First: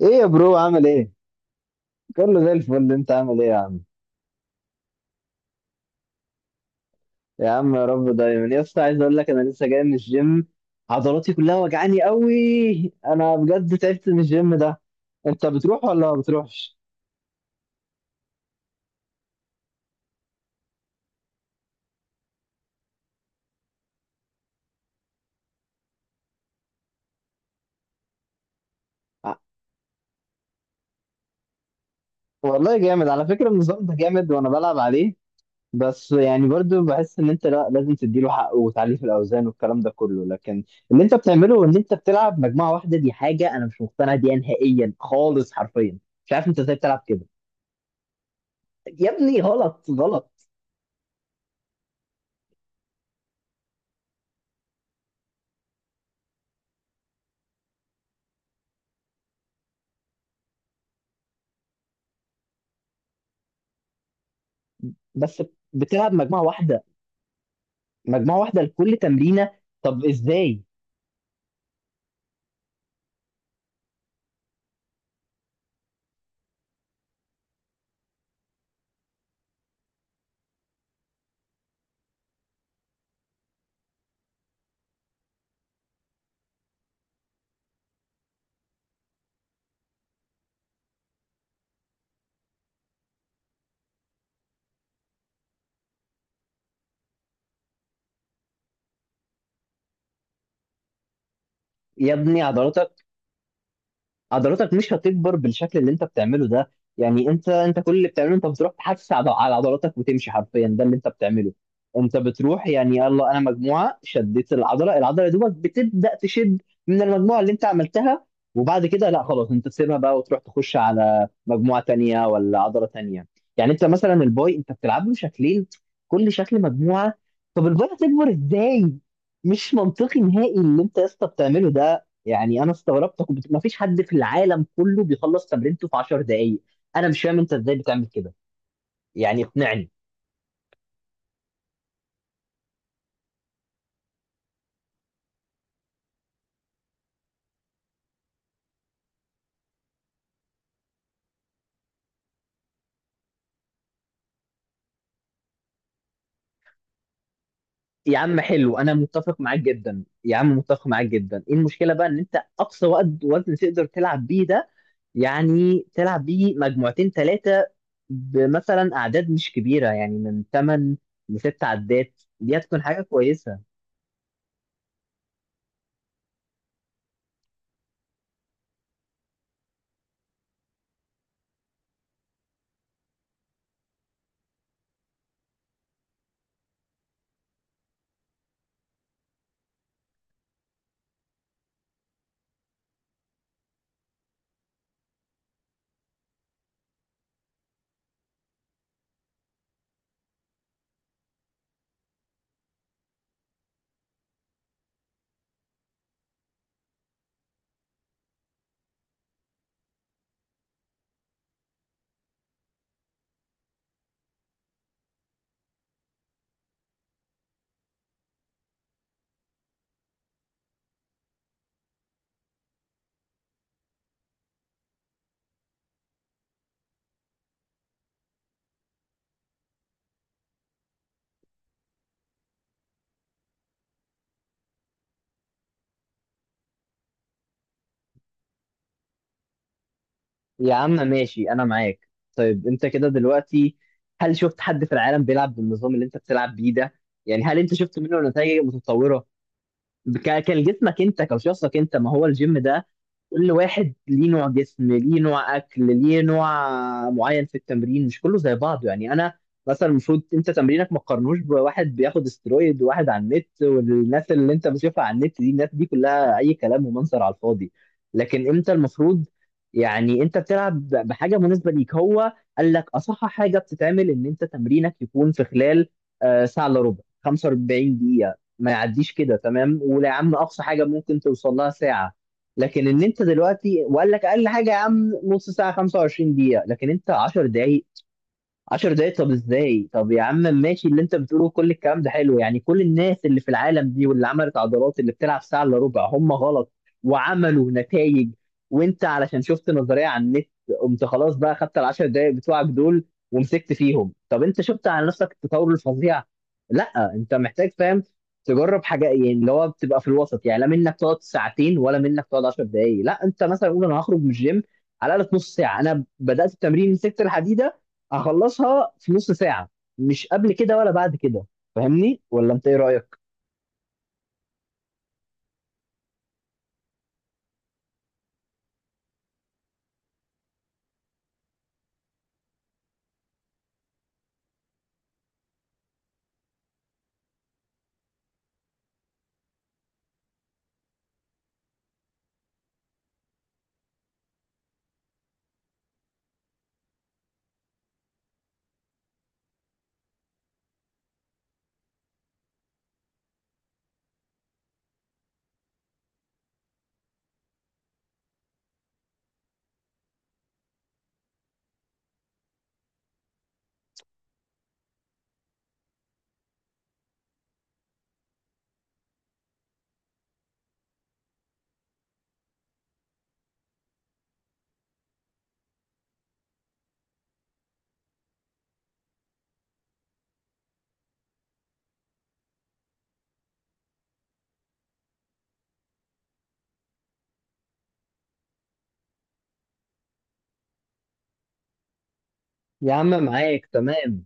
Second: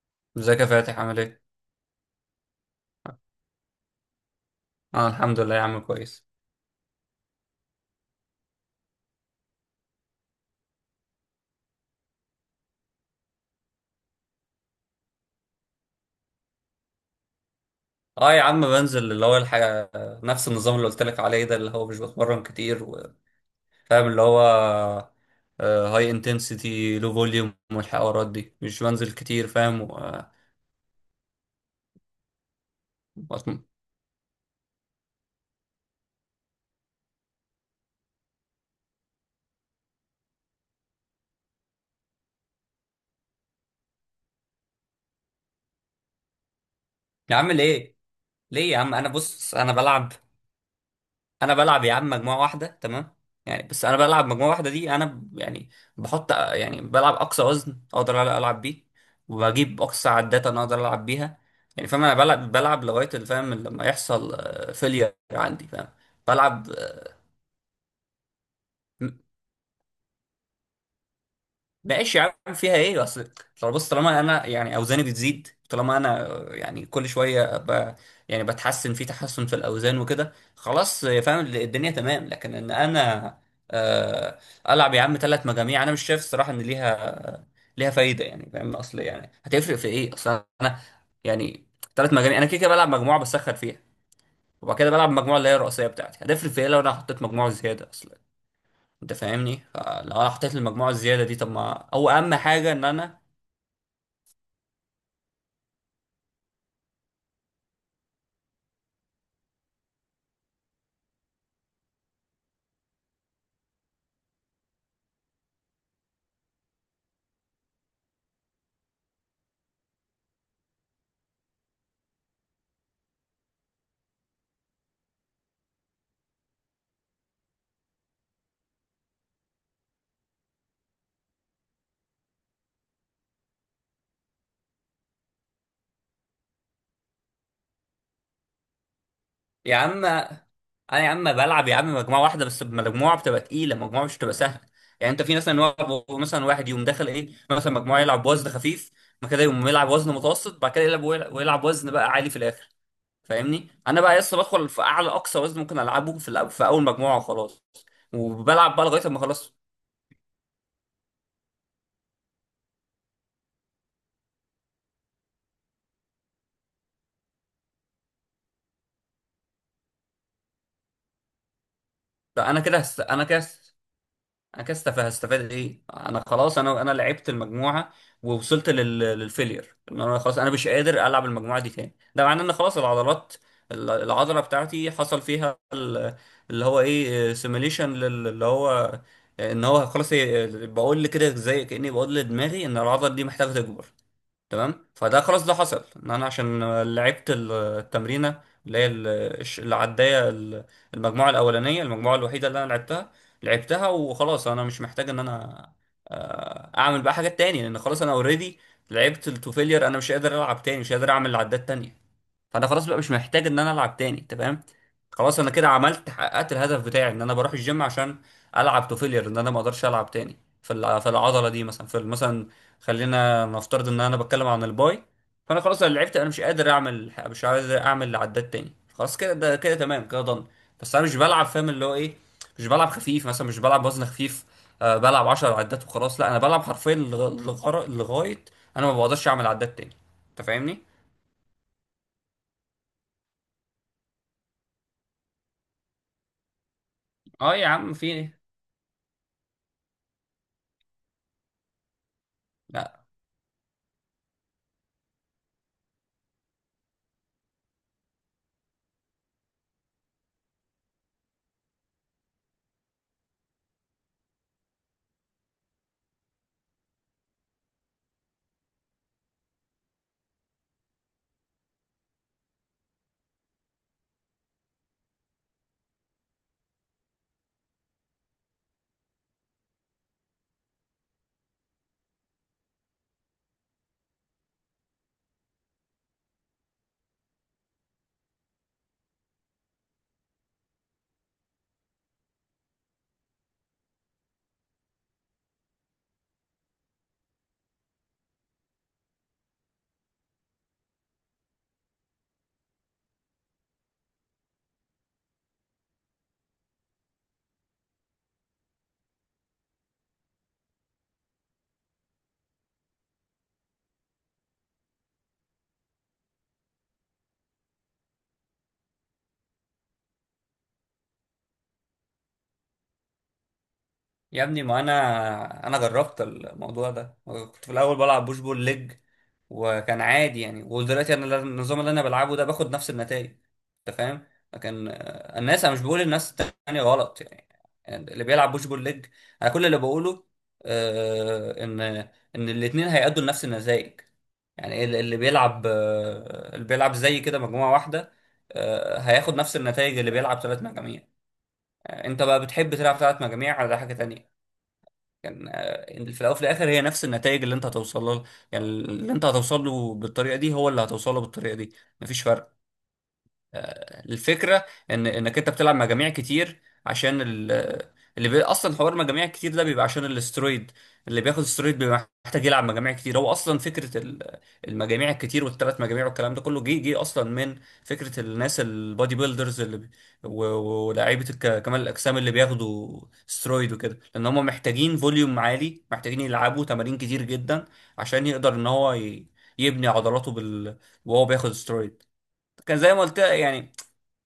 ايه يا برو ازيك يا عامل فاتح ايه؟ عامل ايه؟ كله زي الفل، انت عامل ايه يا عم؟ اه، الحمد لله يا عم كويس. يا عم يا رب دايما، يا اسطى عايز اقول لك انا لسه جاي من الجيم. عضلاتي كلها وجعاني قوي، انا بجد تعبت من الجيم ده. انت بتروح ولا ما بتروحش؟ اه يا عم بنزل اللي هو الحاجة، نفس النظام اللي قلت لك عليه ده، اللي هو مش بتمرن كتير فاهم اللي هو، هاي انتنسيتي لو فوليوم والحوارات دي مش بنزل ع- كتير فاهم و... آه، والله جامد على فكرة، بتم- النظام ده جامد وانا بلعب عليه. بس يعني برضو بحس ان انت لا، لازم تديله حقه وتعليه في الاوزان والكلام ده كله. لكن اللي انت بتعمله ان انت بتلعب مجموعة واحدة، دي حاجة انا مش مقتنع بيها نهائيا خالص حرفيا. مش عارف انت ازاي بتلعب كده، يا عم ليه؟ ليه يا عم، انا يا ابني بص انا غلط بلعب، غلط. انا بلعب يا عم مجموعه واحده تمام، يعني بس انا بلعب مجموعه واحده دي انا يعني بحط يعني بلعب اقصى وزن اقدر العب بيه، وبجيب اقصى عدات انا اقدر العب بيها. يعني فاهم انا بلعب لغايه اللي فاهم لما يحصل فيلير بس عندي، فاهم. بتلعب مجموعه بلعب، واحده، مجموعه واحده لكل تمرينه، طب ازاي؟ ماشي يا عم، فيها ايه؟ اصل طالما بص، طالما انا يعني اوزاني بتزيد، طالما انا يعني كل شويه يعني بتحسن، في تحسن في الاوزان وكده، خلاص فاهم الدنيا تمام. لكن ان انا آه، العب يا عم ثلاث مجاميع، انا مش شايف الصراحه ان ليها فايده، يعني فاهم اصل، يعني هتفرق في ايه؟ اصل انا يعني ثلاث مجاميع انا كده كده بلعب مجموعه بسخن فيها، وبعد كده بلعب المجموعه اللي هي الرئيسيه بتاعتي، هتفرق في ايه لو انا حطيت مجموعه زياده؟ اصل انت فاهمني، فلو انا حطيت المجموعه الزياده دي، طب ما او يا اهم ابني حاجه ان انا عضلاتك مش هتكبر بالشكل اللي انت بتعمله ده. يعني انت كل اللي بتعمله، انت بتروح تحفز على عضلاتك وتمشي حرفيا، ده اللي انت بتعمله. انت بتروح يعني يلا، انا مجموعه شديت العضله، العضله يا دوبك بتبدا تشد من المجموعه اللي انت عملتها، وبعد كده لا خلاص، انت تسيبها بقى وتروح تخش على مجموعه تانية ولا عضله تانية. يعني انت مثلا الباي، انت بتلعب له شكلين، كل شكل مجموعه، طب الباي هتكبر ازاي؟ مش منطقي نهائي اللي انت يا اسطى بتعمله ده. يعني انا استغربت، كنت ما فيش حد في العالم كله بيخلص تمرينته في 10 دقائق. انا مش فاهم انت ازاي بتعمل كده، يعني يا اقنعني. عم، انا يا عم بلعب يا عم مجموعه واحده، بس مجموعه بتبقى تقيله، مجموعه مش بتبقى سهله. يعني انت في مثلا واحد، مثلا واحد يقوم داخل ايه، مثلا مجموعه يلعب وزن خفيف، بعد كده يقوم يلعب وزن متوسط، بعد كده يلعب ويلعب وزن بقى عالي في الاخر. فاهمني، انا بقى لسه بدخل في اعلى اقصى وزن ممكن العبه في في اول مجموعه وخلاص. يا عم وبلعب حلو، بقى انا لغايه ما متفق خلاص، معاك جدا يا عم، متفق معاك جدا. ايه المشكله بقى ان انت اقصى وقت وزن تقدر تلعب بيه ده، يعني تلعب بيه مجموعتين ثلاثه، بمثلا اعداد مش كبيره، يعني من 8 ل 6 عدات، ده دي انا كده هتكون حاجه انا كده كويسه. انا كده هستفاد ايه؟ انا خلاص، انا لعبت المجموعه ووصلت للفيلير، ان انا خلاص انا مش قادر العب المجموعه دي تاني. ده معناه ان خلاص العضلات، العضله بتاعتي حصل فيها اللي هو ايه، سيميليشن اللي هو، ان هو خلاص بقول لي كده، زي كاني بقول لدماغي ان العضله دي محتاجه تكبر، تمام. فده خلاص ده حصل، ان انا عشان لعبت التمرينه اللي هي الش- اللي عدايه ال- المجموعه الاولانيه، المجموعه الوحيده اللي انا لعبتها، لعبتها وخلاص. انا مش محتاج ان انا اعمل بقى حاجات تاني، لان خلاص انا اوريدي لعبت التو فيلير، انا مش قادر العب تاني، مش قادر اعمل عدات تانية. فانا خلاص بقى مش محتاج ان انا العب تاني، تمام. خلاص انا كده عملت، حققت الهدف بتاعي ان انا بروح الجيم عشان العب تو فيلير، ان انا ما اقدرش العب تاني في في العضله دي، مثلا في مثلا خلينا نفترض ان انا بتكلم عن الباي، فانا خلاص انا لعبت، انا مش قادر اعمل، مش عايز اعمل عدات تاني، خلاص كده، ده كده تمام، كده ضن. بس انا مش بلعب، فاهم اللي هو ايه، مش بلعب خفيف مثلا، مش بلعب وزن خفيف، أه بلعب 10 عدات وخلاص، لا انا بلعب حرفيا لغايه انا ما بقدرش اعمل عدات تاني، انت يا فاهمني. عم ماشي انا معاك. طيب انت كده دلوقتي، هل شفت حد في العالم بيلعب بالنظام اللي انت بتلعب بيه ده؟ يعني اه هل يا انت عم، شفت في منه ايه؟ نتائج متطورة؟ كان جسمك انت، كشخصك انت، ما هو الجيم ده، لا، كل واحد ليه نوع جسم، ليه نوع اكل، ليه نوع معين في التمرين، مش كله زي بعضه. يعني انا مثلا، المفروض انت تمرينك ما تقارنوش بواحد بياخد استرويد، وواحد على النت، والناس اللي انت بتشوفها على النت دي، الناس دي كلها اي كلام ومنظر على الفاضي. لكن انت المفروض يعني، انت بتلعب بحاجه مناسبه ليك هو. قال لك اصح حاجه بتتعمل ان انت تمرينك يكون في خلال ساعه الا ربع، 45 دقيقه. ما يعديش كده، تمام؟ ولا يا عم اقصى حاجه ممكن توصل لها ساعه. لكن ان انت دلوقتي، وقال لك اقل حاجه يا عم نص ساعه، 25 دقيقه، لكن انت 10 دقائق. 10 دقايق، طب ازاي؟ طب يا عم ماشي، اللي انت بتقوله كل الكلام ده حلو، يعني كل الناس اللي في العالم دي واللي عملت عضلات، اللي بتلعب ساعة الا ربع، هم غلط وعملوا نتائج؟ وانت علشان شفت نظرية على النت، قمت خلاص بقى خدت ال 10 دقايق بتوعك دول ومسكت فيهم. طب انت شفت على نفسك التطور الفظيع؟ لا، انت محتاج فاهم تجرب حاجة، يعني اللي هو بتبقى في الوسط، يعني لا منك تقعد ساعتين، ولا منك تقعد 10 دقايق. لا، انت مثلا قول انا هخرج من الجيم على الاقل نص ساعة، انا بدأت التمرين، مسكت الحديدة، هخلصها في نص ساعة، مش قبل كده ولا بعد كده. فاهمني ولا انت ايه رأيك؟ يا ابني ما انا جربت الموضوع ده، كنت في الاول بلعب بوش بول ليج، وكان عادي يعني. ودلوقتي انا النظام اللي انا بلعبه ده باخد نفس النتائج، انت فاهم، لكن الناس، انا مش بقول الناس التانية غلط، يعني يعني اللي بيلعب بوش بول ليج، انا كل اللي بقوله آه، ان ان الاتنين هيأدوا لنفس النتائج. يعني اللي بيلعب زي كده مجموعة واحدة، هياخد نفس النتائج اللي بيلعب ثلاث مجاميع، انت بقى بتحب تلعب ثلاث مجاميع على حاجة تانية، كان في الاول وفي الاخر هي نفس النتائج اللي انت هتوصل له. يعني اللي انت هتوصل له بالطريقه دي هو اللي هتوصل له بالطريقه دي، مفيش فرق. الفكره ان انك انت بتلعب مجاميع كتير عشان اصلا حوار مجاميع كتير ده بيبقى عشان الاسترويد. اللي بياخد استرويد بيبقى محتاج يلعب مجاميع كتير. هو اصلا فكره المجاميع الكتير والثلاث مجاميع والكلام ده كله جه اصلا من فكره الناس البادي بيلدرز اللي بي... و... و- ولاعيبه كمال الاجسام اللي بياخدوا استرويد وكده، لان هم محتاجين فوليوم عالي، محتاجين يلعبوا تمارين كتير جدا عشان يقدر ان هو يبني عضلاته وهو بياخد استرويد، كان زي يا ما قلت عم معاك يعني. تمام،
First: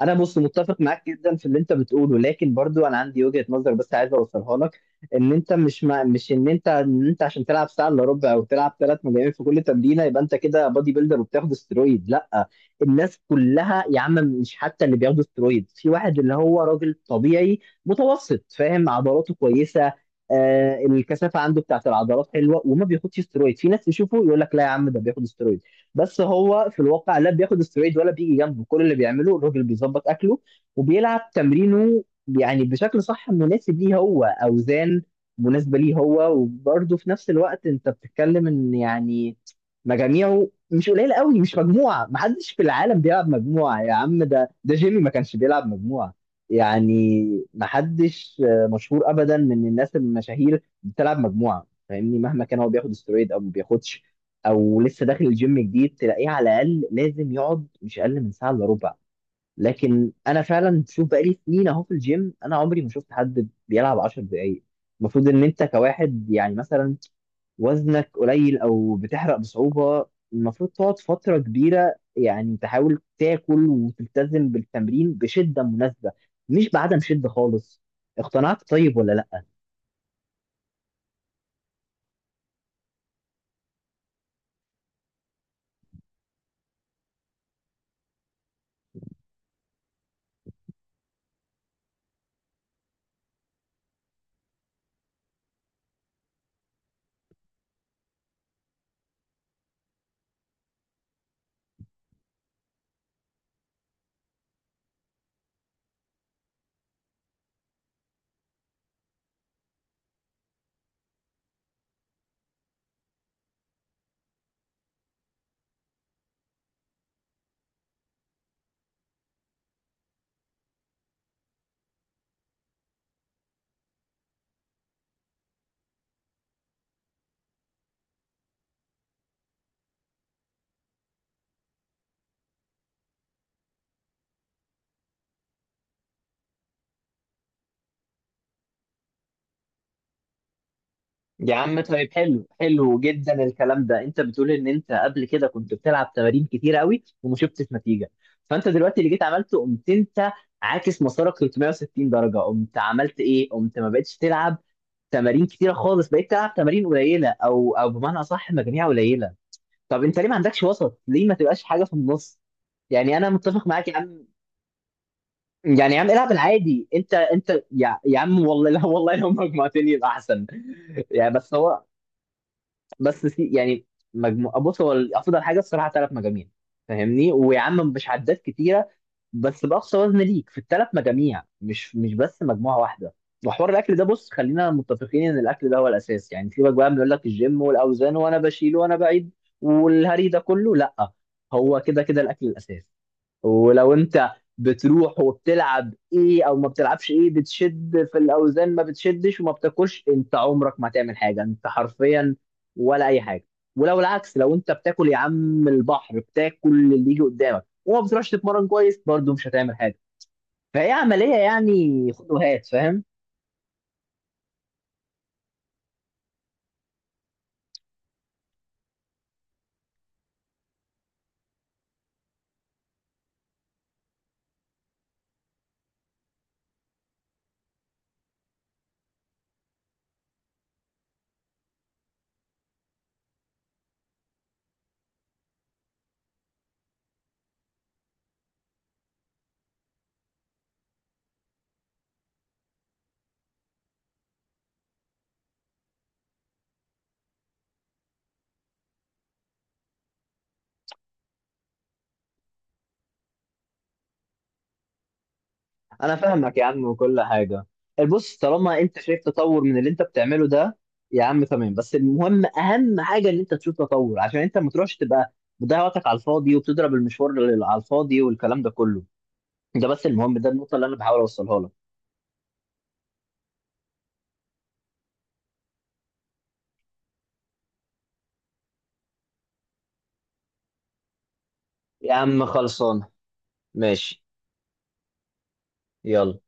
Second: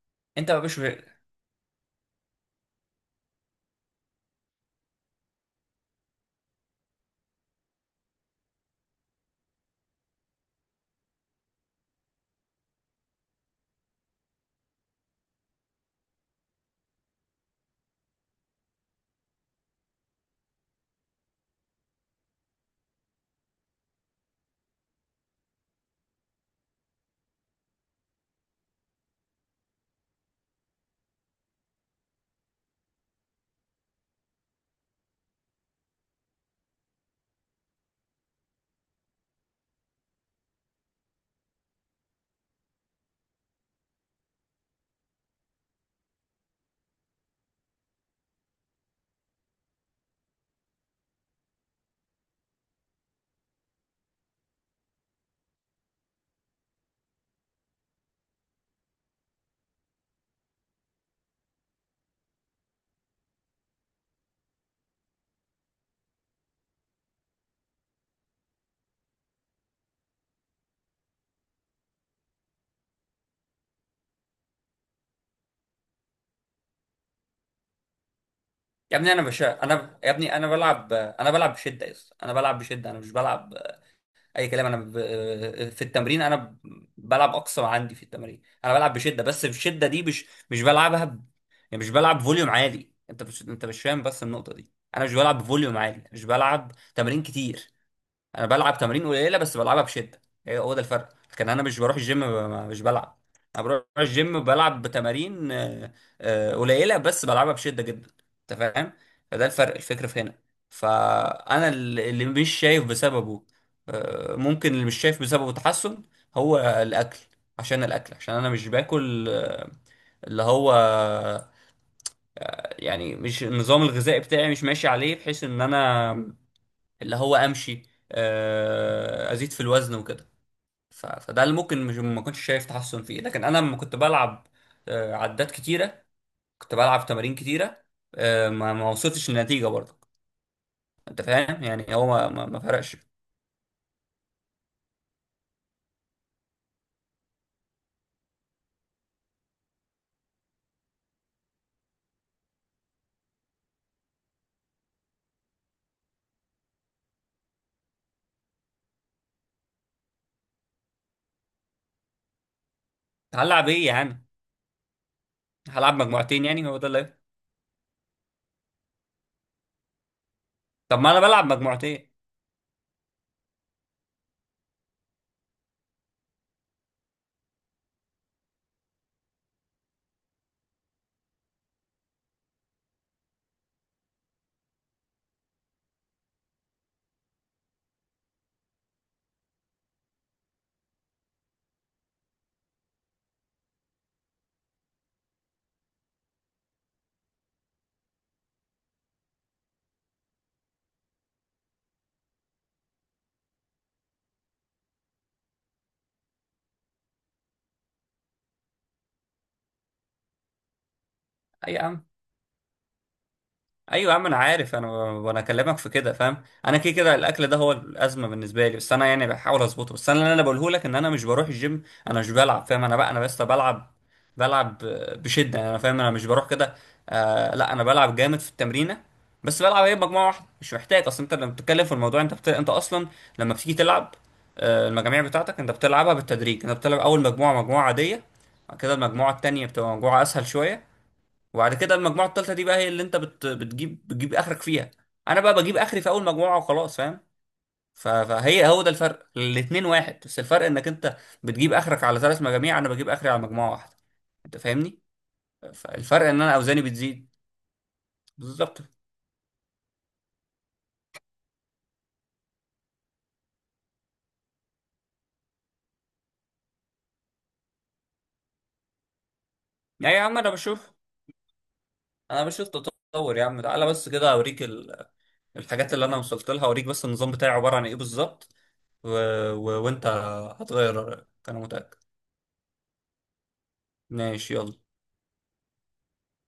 انا بص انت ما بش متفق معاك جدا في اللي انت بتقوله، لكن برضو انا عندي وجهة نظر، بس عايز اوصلها لك. ان انت مش مع... مش ان انت، ان انت عشان تلعب ساعه الا ربع او تلعب ثلاث مجاميع في كل تمرينه، يبقى انت كده بادي بيلدر وبتاخد استرويد؟ لا. الناس كلها يا عم، مش حتى اللي بياخدوا استرويد، في واحد اللي هو راجل طبيعي متوسط، فاهم، عضلاته كويسه، آه الكثافه عنده بتاعت العضلات حلوه، وما بياخدش استرويد. في ناس يشوفه يقول لك لا يا عم ده بياخد استرويد، بس هو في الواقع لا بياخد استرويد ولا بيجي جنبه. كل اللي بيعمله الراجل بيظبط اكله، وبيلعب تمرينه يعني بشكل صح مناسب ليه هو، اوزان مناسبه ليه هو. وبرده في نفس الوقت انت بتتكلم ان يعني، مجاميعه مش قليله قوي، مش مجموعه. محدش في العالم بيلعب مجموعه يا عم، ده جيمي ما كانش بيلعب مجموعه. يعني محدش مشهور ابدا من الناس المشاهير بتلعب مجموعه، فاهمني؟ مهما كان هو بياخد استرويد او ما بياخدش، او لسه داخل الجيم جديد، تلاقيه على الاقل لازم يقعد مش اقل من ساعه الا ربع. لكن انا فعلا شوف، بقالي سنين اهو في الجيم، انا عمري ما شفت حد بيلعب 10 دقائق. المفروض ان انت كواحد يعني، مثلا وزنك قليل او بتحرق بصعوبه، المفروض تقعد فتره كبيره، يعني تحاول تاكل وتلتزم بالتمرين بشده مناسبه، مش بعدم شده خالص. اقتنعت طيب ولا لا؟ يا ابني انا بلعب، انا بشده، يا اسطى انا بلعب بشده، انا مش بلعب اي كلام، انا ب... في التمرين انا ب... بلعب اقصى ما عندي في التمرين، انا بلعب بشده، بس الشده دي مش بلعبها يعني مش بلعب فوليوم عالي، انت مش فاهم بس النقطه دي، انا مش بلعب بفوليوم عالي، مش بلعب تمارين كتير، انا بلعب تمارين قليله بس بلعبها بشده. هي هو ده الفرق، لكن انا مش بروح الجيم مش بلعب، انا بروح الجيم بلعب بتمارين قليله بس بلعبها بشده جدا، انت فاهم. فده الفرق الفكر في هنا. فانا اللي مش شايف بسببه ممكن اللي مش شايف بسببه تحسن هو الاكل، عشان الاكل، عشان انا مش باكل، آه، اللي هو يعني مش النظام الغذائي بتاعي مش ماشي عليه، بحيث ان انا اللي هو امشي، ازيد في الوزن وكده. فده اللي ممكن مش، ما كنتش شايف تحسن فيه. لكن انا لما كنت بلعب، عدات كتيره، كنت بلعب تمارين كتيره، ما وصلتش للنتيجه برضه، انت يا فاهم، عم يعني هو طيب، حلو ما فرقش. حلو جدا الكلام ده. انت بتقول ان انت قبل كده كنت بتلعب تمارين كتير قوي وما شفتش نتيجه، فانت دلوقتي اللي جيت عملته، قمت انت عاكس مسارك 360 درجه، قمت عملت ايه، قمت ما بقتش تلعب تمارين كتيره خالص، بقيت تلعب تمارين قليله، او بمعنى اصح مجاميع قليله. طب انت ليه ما عندكش وسط، ليه ما تبقاش حاجه في النص؟ يعني انا متفق هلعب ايه معاك يا عم. يعني؟ هلعب يعني يا عم العب مجموعتين يعني، هو ده العادي. انت اللي، انت يا عم، والله لا والله لو مجموعتين يبقى احسن. طب ما انا يعني بلعب بس هو، مجموعتين. بس سي يعني، مجموعة، بص هو افضل حاجه الصراحه ثلاث مجاميع، فاهمني؟ ويا عم مش عدات كتيره، بس باقصى وزن ليك في الثلاث مجاميع، مش بس مجموعه واحده. وحوار الاكل ده بص، خلينا متفقين ان الاكل ده هو الاساس، يعني سيبك بقى من يقول لك الجيم والاوزان وانا بشيل وانا بعيد والهري ده كله، لا. هو كده كده الاكل الاساس. ولو انت بتروح وبتلعب ايه، او ما بتلعبش ايه، بتشد في الاوزان ما بتشدش وما بتاكلش، انت عمرك ما تعمل حاجه، انت حرفيا ولا اي حاجه. ولو العكس، لو انت بتاكل يا عم البحر، بتاكل اللي يجي قدامك وما بتروحش تتمرن كويس، برضه مش هتعمل حاجه. فهي عمليه اي يا عم، يعني، خد وهات، فاهم؟ ايوه يا عم انا عارف، انا وانا اكلمك في كده فاهم، انا كده كده الاكل ده هو الازمه بالنسبه لي، بس انا يعني بحاول اظبطه. بس انا اللي انا بقوله لك ان انا مش بروح الجيم، انا مش بلعب، فاهم، انا بقى انا بس بلعب، بلعب بشده يعني، انا فاهم، انا مش بروح كده. آه لا، انا بلعب جامد في التمرينه، بس بلعب ايه، مجموعه واحده، مش محتاج. اصلا انت لما بتتكلم في الموضوع انت انت اصلا لما بتيجي تلعب آه المجاميع بتاعتك، انت بتلعبها بالتدريج، انت بتلعب اول مجموعه مجموعه عاديه، بعد كده المجموعه التانيه بتبقى مجموعه اسهل شويه، وبعد كده المجموعه الثالثه دي بقى هي اللي انت بت... بتجيب بتجيب اخرك فيها. انا بقى بجيب اخري في اول مجموعه وخلاص، فاهم، فهي هو ده الفرق الاتنين، واحد بس الفرق انك انت بتجيب اخرك على ثلاث مجاميع، انا بجيب اخري على مجموعه واحده، انت فاهمني. انا فالفرق ان انا فاهمك يا اوزاني عم وكل بتزيد، حاجه، بص، طالما بالظبط. انت شايف تطور من اللي انت بتعمله ده يا عم، تمام، بس المهم اهم حاجه ان انت تشوف تطور، عشان انت ما تروحش تبقى بتضيع وقتك على الفاضي وبتضرب المشوار على الفاضي والكلام ده كله. ده بس يعني يا المهم، عم ده انا النقطه اللي بشوف، انا بحاول اوصلها لك. انا بشوف تطور يا عم، تعالى بس كده اوريك الحاجات اللي انا وصلت لها، اوريك بس النظام بتاعي عباره عن ايه بالظبط، و... وانت هتغير رايك، انا متاكد. يا عم خلصان، ماشي. ماشي يلا. يلا.